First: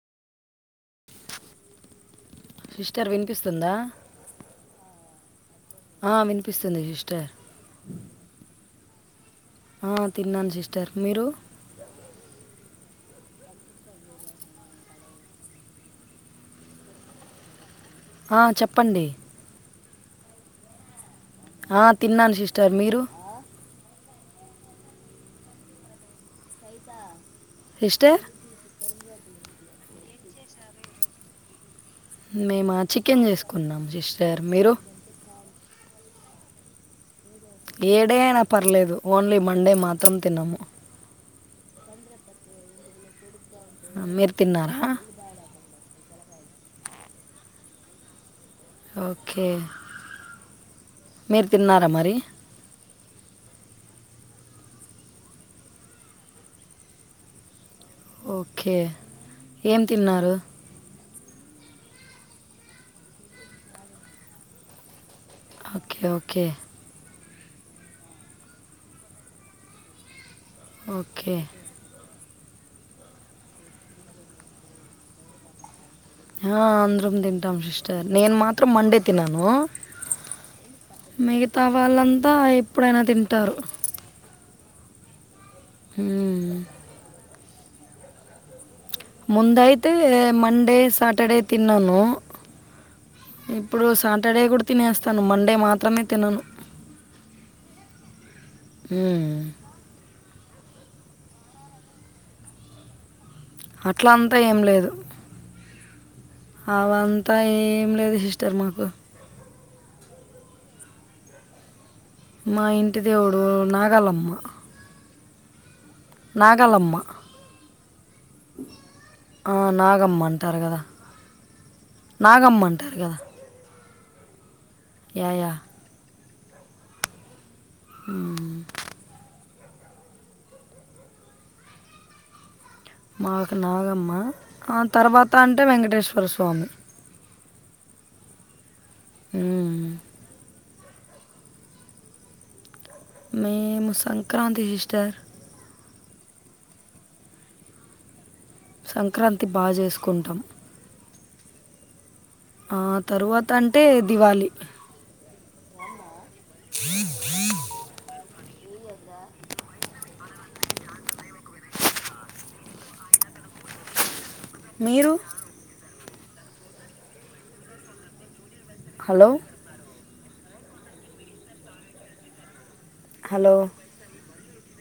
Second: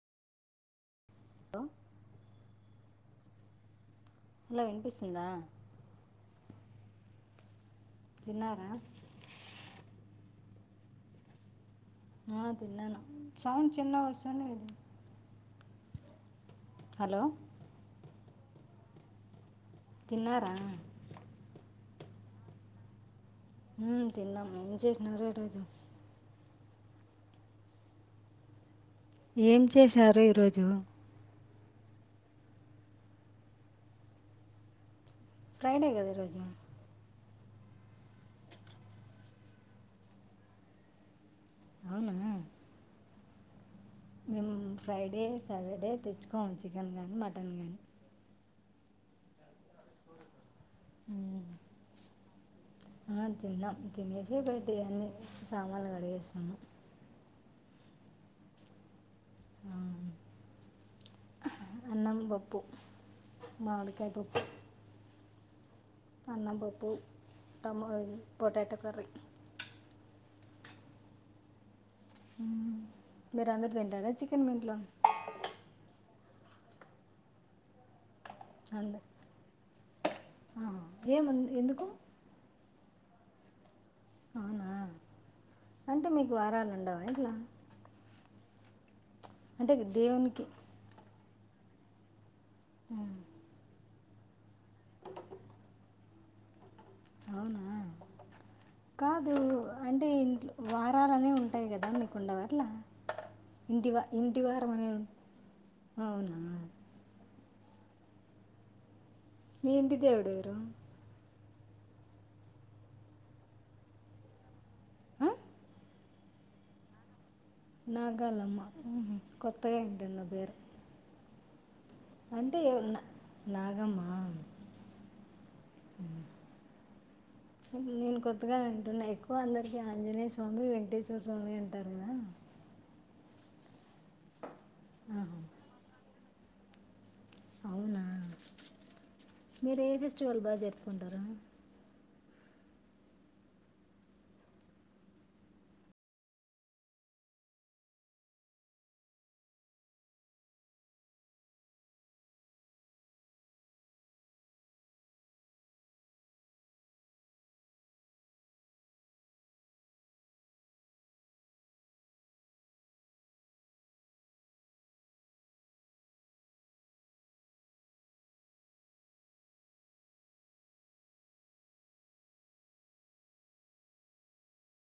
తో [inaudible] ఇచ్చారు వినిపిస్తుందా హలో వినిపిస్తుందా ఆ వినిపిస్తుంది సిస్టర్ తిన్నారా? ఆ తిన్నాను సిస్టర్ మీరు ఆ తిన్నాను సౌండ్ చిన్నగ వస్తుంది. హలో ఆ చెప్పండి తిన్నారా ఆ తిన్నాను సిస్టర్ మీరు ఉమ్ తిన్నాము ఏం చేసినారు ఈరోజు హెస్టే ఏం చేశారు ఈరోజు మేమా చికెన్ చేసుకున్నాం. సిస్టర్ మీరు ఫ్రైడే కదా రోజు ఏడే అయినా పర్లేదు, ఓన్లీ మండే మాత్రం తినము. అవునా ఆ, మీరు మేమ్ తిన్నారా ఫ్రైడే సటర్డే తెచ్చ చికెన్ గానీ మటన్ గానీ ఓకే మీర్ తిన్నారా మరి ఆ, తిన్నాం తినేసి బట్టి అన్ని సామాన్లు కడిగేస్తున్నాము. ఓకే ఏం తిన్నారు అన్నం పప్పు మామిడికాయ పప్పు అక్ అన్నం పప్పు టమల్ పొటాటో కర్రి ఓకే మీరు అందరు తింటారా, చికెన్ మీంట్లో హా అందరం తింటాం సిస్టర్ నేను మాత్రం మండే అందరు తిననూ ఏమన్ మిగతా ఎందుకు వాళ్లంతా ఎప్పుడైనా తింటారు. అవునా అంటే మీకు మ్మ్. వారాలు ఉండవా ఇంట్లా అంటే ముందయితే దేవునికి మండే సాటర్డే తిన్నాను ఉమ్, ఎప్పుడో సాటర్డే కూడా తినేస్తను మండే మాత్రమే తినను అవునా మ్మ్. కాదూ అంటే వారాలనే ఉంటాయి కదా మీకుండవా అట్ల ఇంటి వ అట్లా అంతా ఇంటి వారం అనే అవును అవంత ఏం లేదు సిస్టర్ మాకు మీ ఇంటి దేవుడెవరు మా ఇంటి దేవుడు నాగలమ్మ ఆ? నాగలమ్మా నాగాలమ్మ కొత్తగా నాగమ్మ ఇంటున్న పేరు అంటారు కదా అంటే నాగమ్మ ఎ అంటారు నాగమ్మ యాయా నేను కొత్తగా వింటున్నా ఎక్కువ అందరి ఇ ఆంజనేయ స్వామి వెంకటేశ్వర స్వామి అంటారు గదా మాకు నాగమ్మా ఆ తర్వాత ఆహా అంటే వెంకటేశ్వర స్వా వామి అవునా మీరు మ్మ్. ఏ ఫెస్టివల్ బాజ్ కుండరా మేము సంక్రాతి సిస్టర్ సంక్రాంతి బా చేసుకుంటాం ఆ తరువాత అంటే దీవాలి మీరు హలో హలో